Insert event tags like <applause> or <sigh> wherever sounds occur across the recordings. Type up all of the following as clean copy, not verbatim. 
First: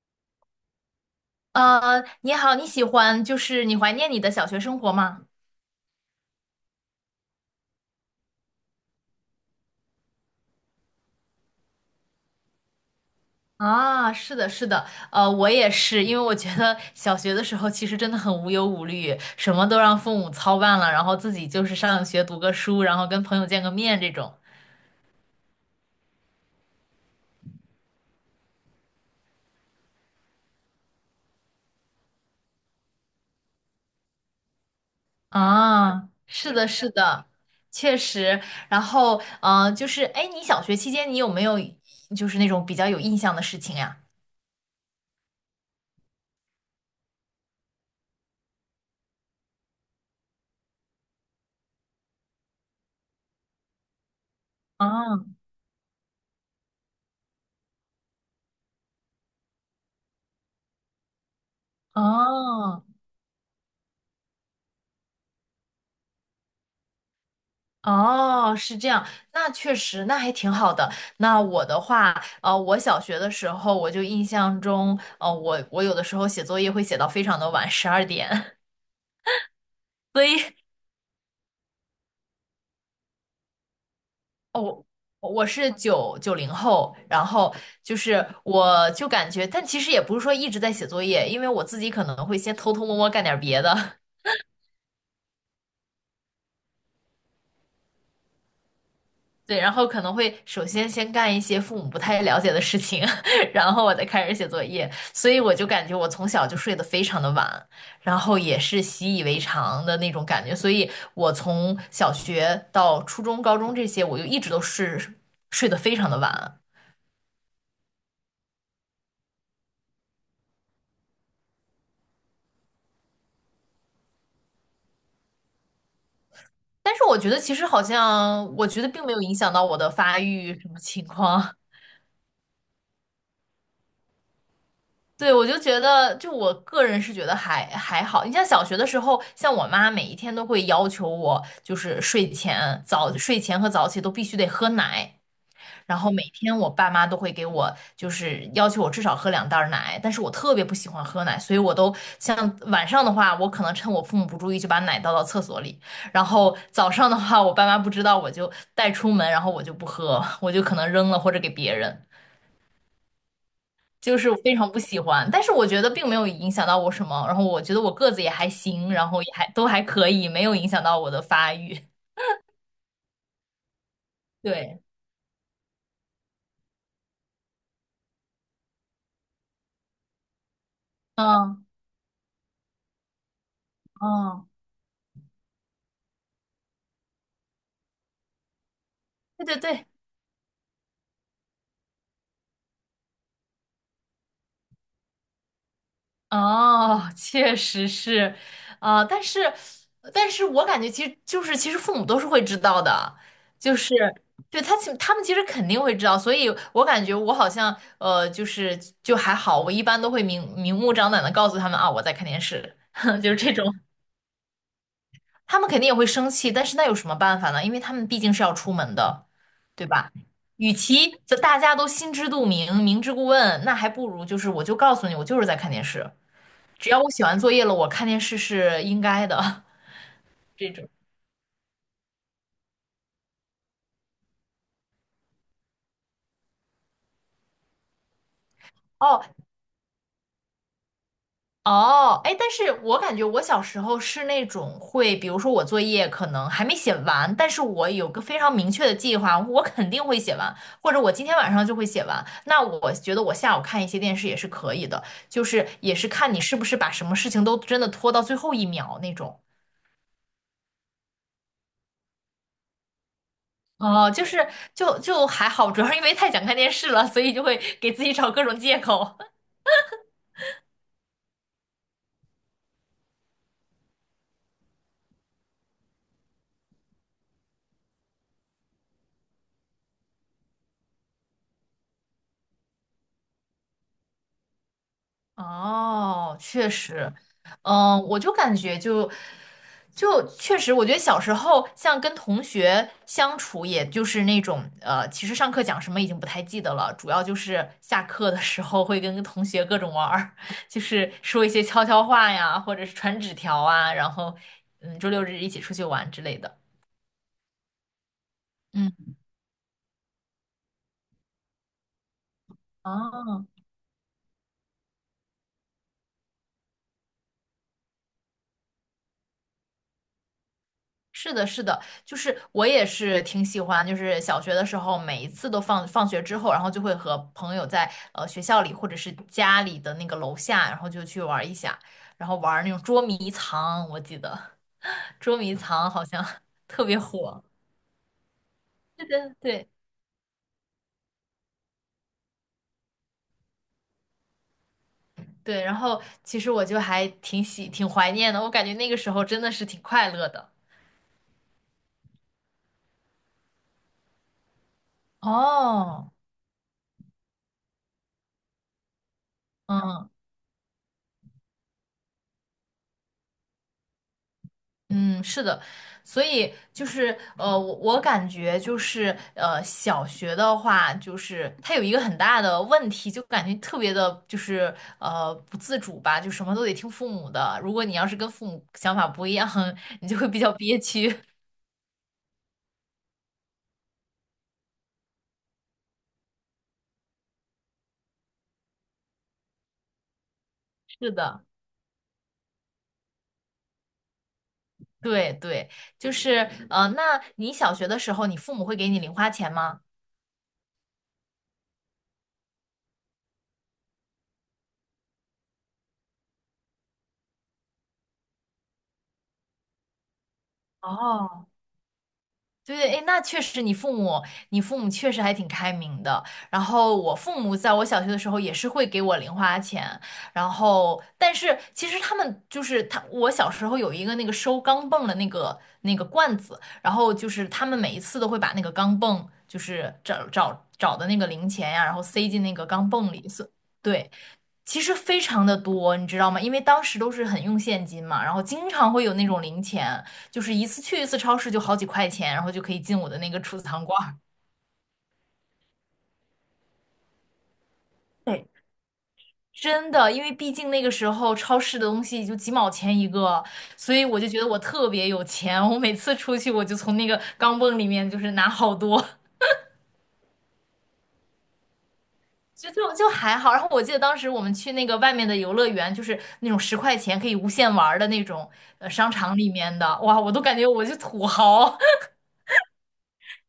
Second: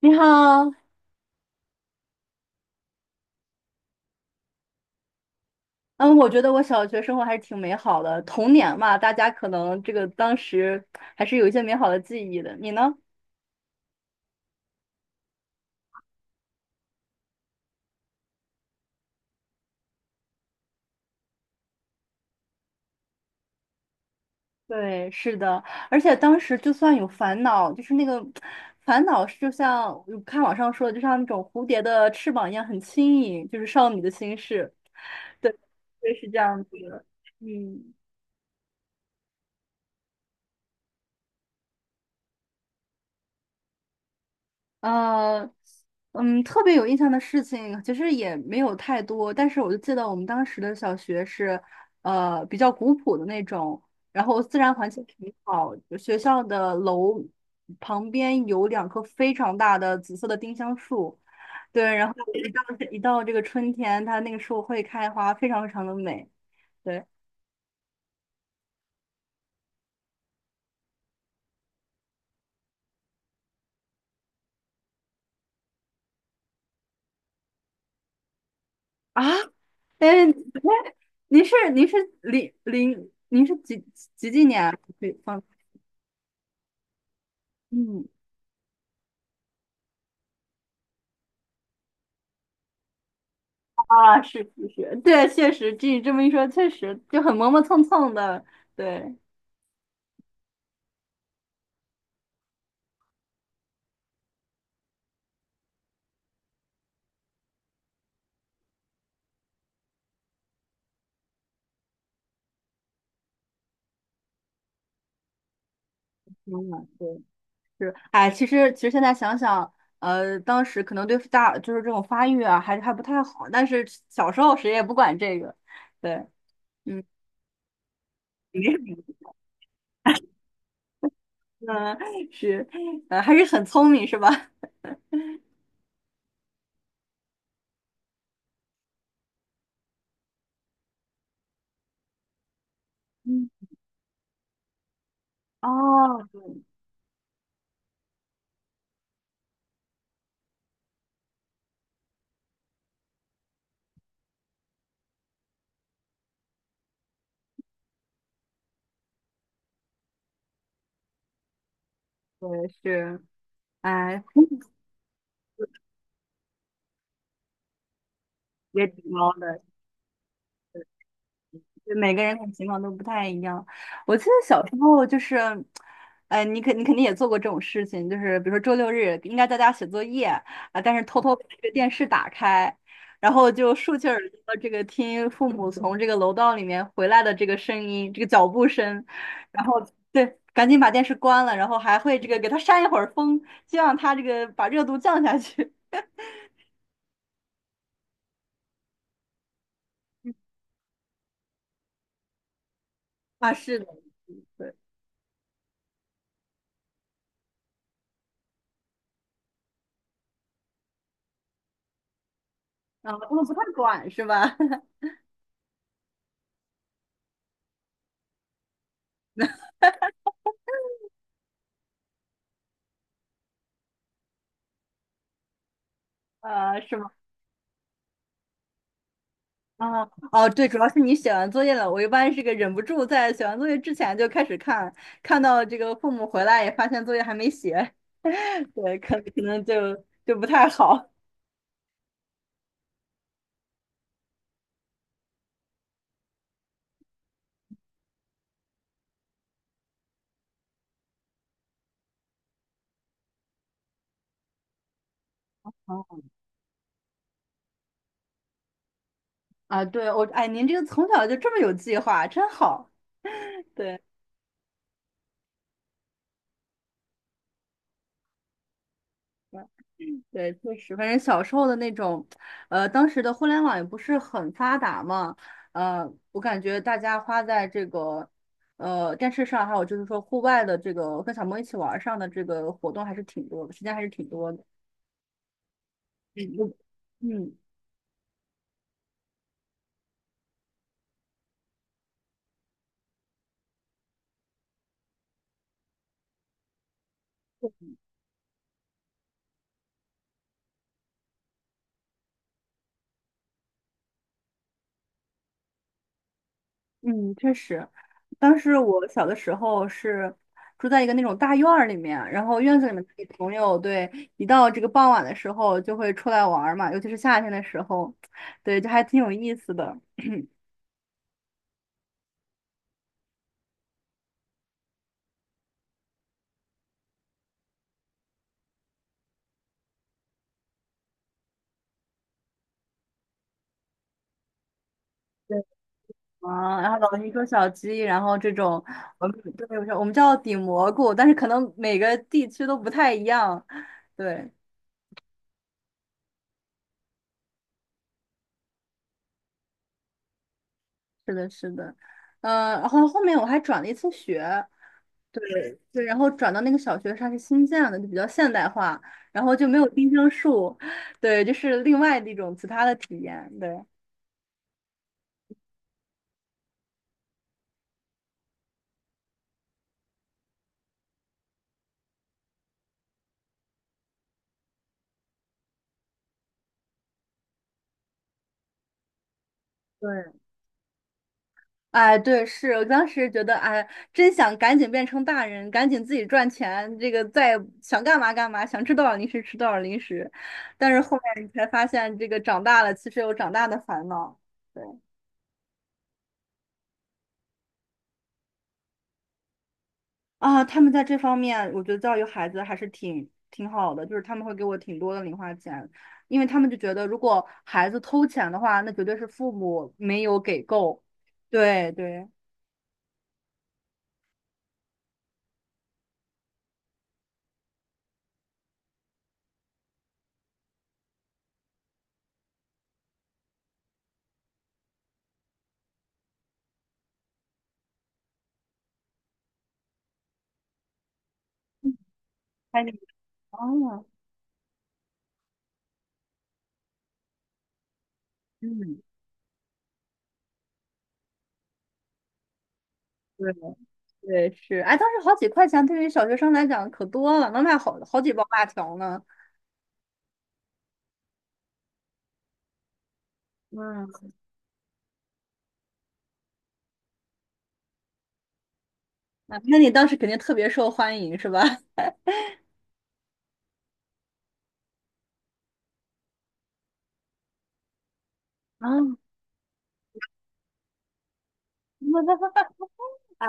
你好。你好，你喜欢就是你怀念你的小学生活吗？嗯，我觉得我小学生活还是挺美好的，童年嘛，大家可能这个当时还是有一些美好的记忆的。你呢？啊，是的，是的，我也是。因为我觉得小学的时候其实真的很无忧无虑，什么都让父母操办了，然后自己就是上学读个书，然后跟朋友见个面这种。对，是的，而且当时就算有烦恼，就是那个烦恼是就像有看网上说的，就像那种蝴蝶的翅膀一样很轻盈，就是少女的心事。对，啊，对，是这是样的，子是的。的，嗯。确实。然后，就是，哎，你小学期间你有没有就是那种比较有印象的事情呀？呃，特别有印象的事情其实也没有太多，但是我就记得我们当时的小学是，比较古朴的那种，然后自然环境啊，挺好，学校的楼旁边有两棵非常大的紫色的丁香树。对，然后一到哦，一到这个春天，它那个树会开花，非常非常的美。对。哦，是这样。那确实，那还挺好的。那我的话，我小学的时候，我就印象中，我有的时候写作业会写到非常的晚，12点，啊，<laughs> <laughs> 所哎，以您是零零您是几几几几年啊哦，可以我放？我是九零后，然后就嗯是我就感觉，但其实也不是说一直在写作业，因为我自己可能会先偷偷摸摸干点别的。啊，是是是，对，确实，据你这么一说，确实就很磨磨蹭蹭的，对，对，然后可能会先干一些父母不太了解的事情，<laughs> 然后我再开始写作业。所以我就感觉我从小就睡得非常的晚，然后也是习以为常的那种感觉，所以我从小学到初中、高中这些，我就一直都是睡得非常的晚。嗯，对，是，哎，其实现在想想，当时可能对大就是这种发育啊，还不太好，但是小时候谁也不管这个，对，但嗯，是我觉得其实好像，没我什觉得么，并没有影响到我的发育什么情况。嗯，是，还是很聪明，是吧？对，我就觉得，就我个人是觉得还好。你像小学的时候，像我妈每一天都会要求我，就是睡嗯，前和早起都必须得喝奶。哦，然后每对天我爸妈都会给我就是要求我至少喝两袋儿奶，但是我特别不喜欢喝奶，所以我都像晚上的话，我可能趁我父母不注意就把奶倒到厕所里；然后早上的话，我爸妈不知道我就带出门，然后我就不喝，我就可能扔了或者给别人。对是，就哎，是非常不喜欢，但是我觉得并没有影响到我什么。然后我觉得我个子也还也行，然挺后高也还的。都还可以，没有影响到我的发育。每个人的情况都不太一样。我记得 <laughs> 小时对，候就是，你肯定也做过这种事情，就是比如说周六日应该在家写作业啊，但是偷偷把这嗯个电视打开，然后就竖起耳嗯，朵这个听父母从这个楼道里面回来的这个声音，这个脚步声，对对然后对，对，赶紧把电视关了，然后还会这个给它扇一会儿风，希望它这个把热度降下去。哦，确实是。啊、但是我感觉其实父母都是会知道的。啊，就是的，是对，对，他们其实肯定会知道。所以我感觉我好像就还好。我一般都会明明目张胆的告诉他们啊我在看电视，啊，<laughs> 就他是们这不太种。管是吧？<laughs> 他们肯定也会生气，但是那有什么办法呢？因为他们毕竟是要出门的，对吧？与其这大家都心知肚明、明知故问，那还不如就是我就告诉你，我就是在看电视。只是要我吗？写完作业了，我看电视是应该的。啊，哦，<laughs> 对，这主种要是你写完作业了。我一般是个忍不住在写完作业之前就开始看，看到这个父母回来也发现作业还没写，<laughs> 对，可哦。可能就就不太好。哦，哎，但是我感觉我小时候是那种会，比如说我作业可能还没写完，但是我有个非常明确的计划，我肯定会写完，或者我今天晚上就会写完。那我觉得我下午看一些电视也是可以的，就是也是哦看你是不是把什么事情都真的拖到最后一秒那种。啊，对，我，哎，您这个从小就这么有计划，真好。对。哦，就是就还好，主要是因为太想看电视了，所以就会给自己找各种借口。对，确实，反正小时候的那种，当时的互联网也不是很发达嘛，我感觉大家花在这个，电视上，还有就是说户外的这个跟小朋友一起玩儿上的这个活动还是挺多的，时间还是挺多的。哦，嗯，确我实。嗯。嗯，我就感觉就确实。我觉得小时候像跟同学相处，也就是那种，其实上课讲什么已经不太记得了，主要就是下课的时候会跟同学各种玩儿，<laughs> 就是说一些悄悄话呀，或者是传纸条啊。然后周六日一起出去玩之类的。嗯，确实，当时嗯，我小的时候是住在一个那种大院儿里面，然后院子里面的哦，朋友，对，一到这个傍晚的时候就会出来玩儿嘛，尤其是夏天的时候，对，就还挺有意思的。是的，是的。就是我也是挺喜欢，就是小学的时候，每一次都放学之后，然后就会和朋友在学校里或者是家里的那个楼下，然后就去玩一下。然后玩那种捉迷藏，我记得 <laughs> 捉迷藏好像 <laughs> 啊，特然别后老鹰火。捉小鸡，然后这种，对我对们对，对我们叫顶蘑菇，但是可能每个地区都不太一样。对，对。然后其实我就还挺怀念的，我感觉那个时候真的是挺快乐的。是的，是的，嗯、然后后面我还转了一次学，对对，哦，然后转到那个小学它是新建的，就比较现代化，然后就没有嗯，丁香树，<laughs> 对，就是另外的一种其他的体验，对。嗯，是的。所以就是我感觉就是小学的话，就是它有一个很大的问题，就感觉特别的，就是不自主吧，就什么都得听父母的。如果你要是跟父母想法不一样，<laughs> 你就会对。比较憋屈。<laughs> 哎，对，是我当时觉得，哎，真想赶紧变成大人，赶紧自己赚钱，这个再想干嘛干嘛，想吃多少零食吃多少零食。但是是后面的，你才发现，这个长大了其实有长大的烦恼。对对对。就是那你小学的时候，你父母会给你零花钱吗？啊，他们在这方面，我觉得教育孩子还是挺挺好的，就是他们会给我挺多的零花钱，因为他们就觉得如果孩子偷钱的话，那绝对是父母没有给够。哦，对对，对，对，哎，那确实，你父母确实还挺开明的。然后我父母在我小学的时候也是会给我零花钱。然后但是其实他们就是他，我小时候有一个那个收钢镚儿的那个罐子，然后就是他们每一次都会把那个钢镚，就是找的那个零钱呀，然后塞进那个哎，钢你镚里。所，哦，对，其实非常的多，你知道吗？因为当时都是很用现金嘛，然后经常嗯。会有那种零钱。就是一次去一次超市就好几块钱，然后就可以进我的那个对，储藏罐儿。对，是，哎，当时好几块钱对于小学生来讲可多了，能买好好几包对，辣条呢。<laughs> 真的。因为毕竟那个时候超市的东西就几毛钱一个，所以我嗯，就觉得我特别有钱。我每次出去，我就从那个钢镚里面就是拿好多。啊那你当时肯定特别受欢迎是吧？<laughs> 就还好。然后我记得当时我们去那个外面的游乐园，就是那种十块钱可以无限玩儿的那种啊，商场里面的，哇，我都感觉我是土豪。<laughs>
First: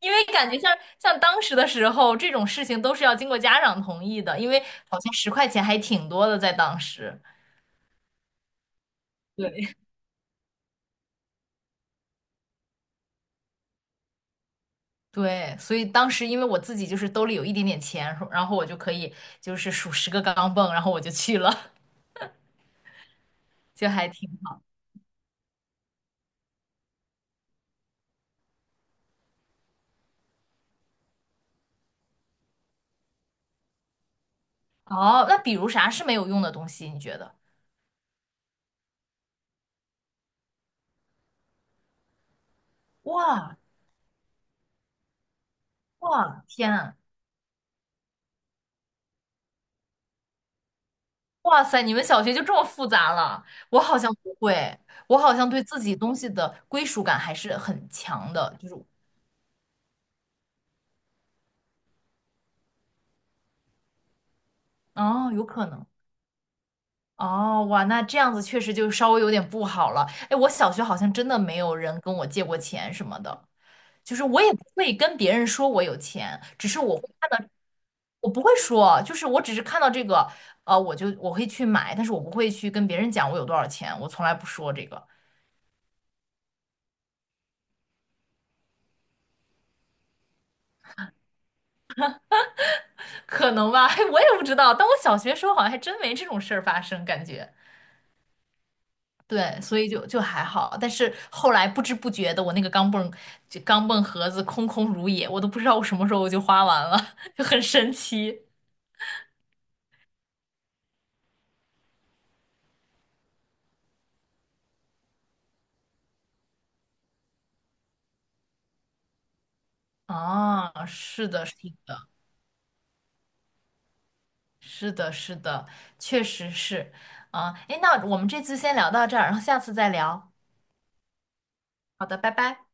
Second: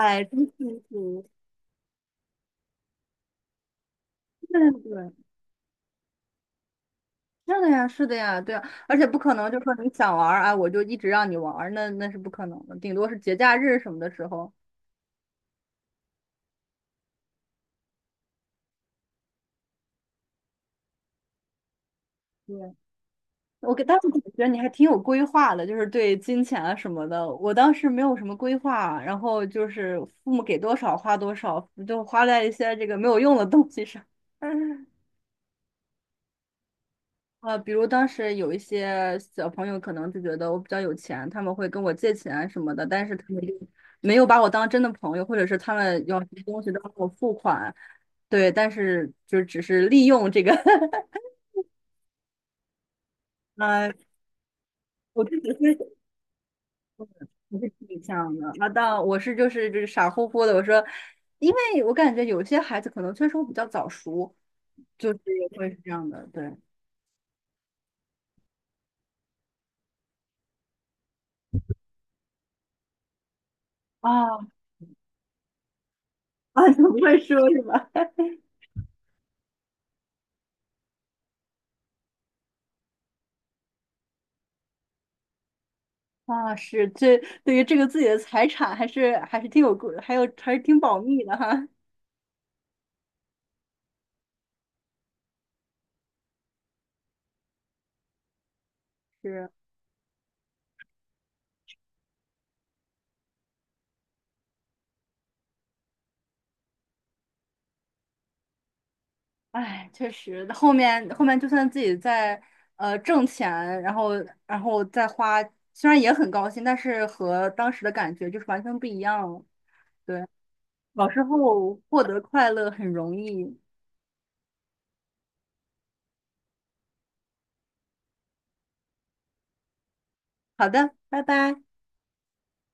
因为真感觉幸像福。当时的时候，这种事情都是要经过家长同意的，因为对好对，像十块钱还挺多的，在当时。是的呀，是的呀，对啊，而且不可能就对，说 <laughs> 你想玩儿啊，我就一直让你玩儿，那那是不可能的，顶多是节假日什么的时候。对。所以当时因为我自己就是兜里有一点点钱，然后我就可以就是数十个钢镚，然后我就去了。对，我 <laughs> 给就当时还感挺觉你好。还挺有规划的，就是对金钱啊什么的。我当时没有什么规划，然后就是父母给多少花多少，就花在一些这个没有用的东西上。<laughs> 哦，那比如啥是没有用的东西？你觉得？啊，比如当时有一些小朋友可能就觉得我比较有钱，他们会跟我借钱啊什么的，但是他们就哇，没有把我当真的朋友，或者是他们要什么哇，东西天都要啊，给我付款，对，但是就只是利用这个，<laughs> 哇塞！你们小学就这么复杂了？我呃，好像不会，我我就好像只对自是己东西的归属感还是我是很挺强像的，的，那就是。到我是就是傻乎乎的。我说，因为我感觉有些孩子可能确实我比较早熟，就是哦，有可会是能。这样的。对哦，哇，那这样子确实就稍微有点不好了。哎，我小学好像真的没有人跟我借过钱什么的，就是啊 <laughs> 我也不会跟别人说我有钱，只啊，你是不我会说是吧？我 <laughs> 不会说。就是我只是看到这个，我会去买。但是我不会去跟别人讲我有多少钱，我从来不说这个。啊，是这对于这个自己的财产还是挺有顾，还是挺保密的哈。<laughs> 可能吧，<laughs> 嘿我也不知道。但我小学时候好像还真没这种事儿发生，感觉。是，对，所以就还好。但是后来不知不觉的，我那个钢镚盒子空空如也，我都不知道我什么时候我就花完了，<laughs> 就很神奇。哎，确实，后面就算自己在挣钱，然后然后再花，虽然也很高兴，但是和当时的感觉就是完全不一样了。对。啊，小时是的，是候获的，得快乐很容易。是的，是的，确实是。啊，哎，那我们这次先聊到这儿，然后下次再聊。好的，拜拜。好的，拜拜。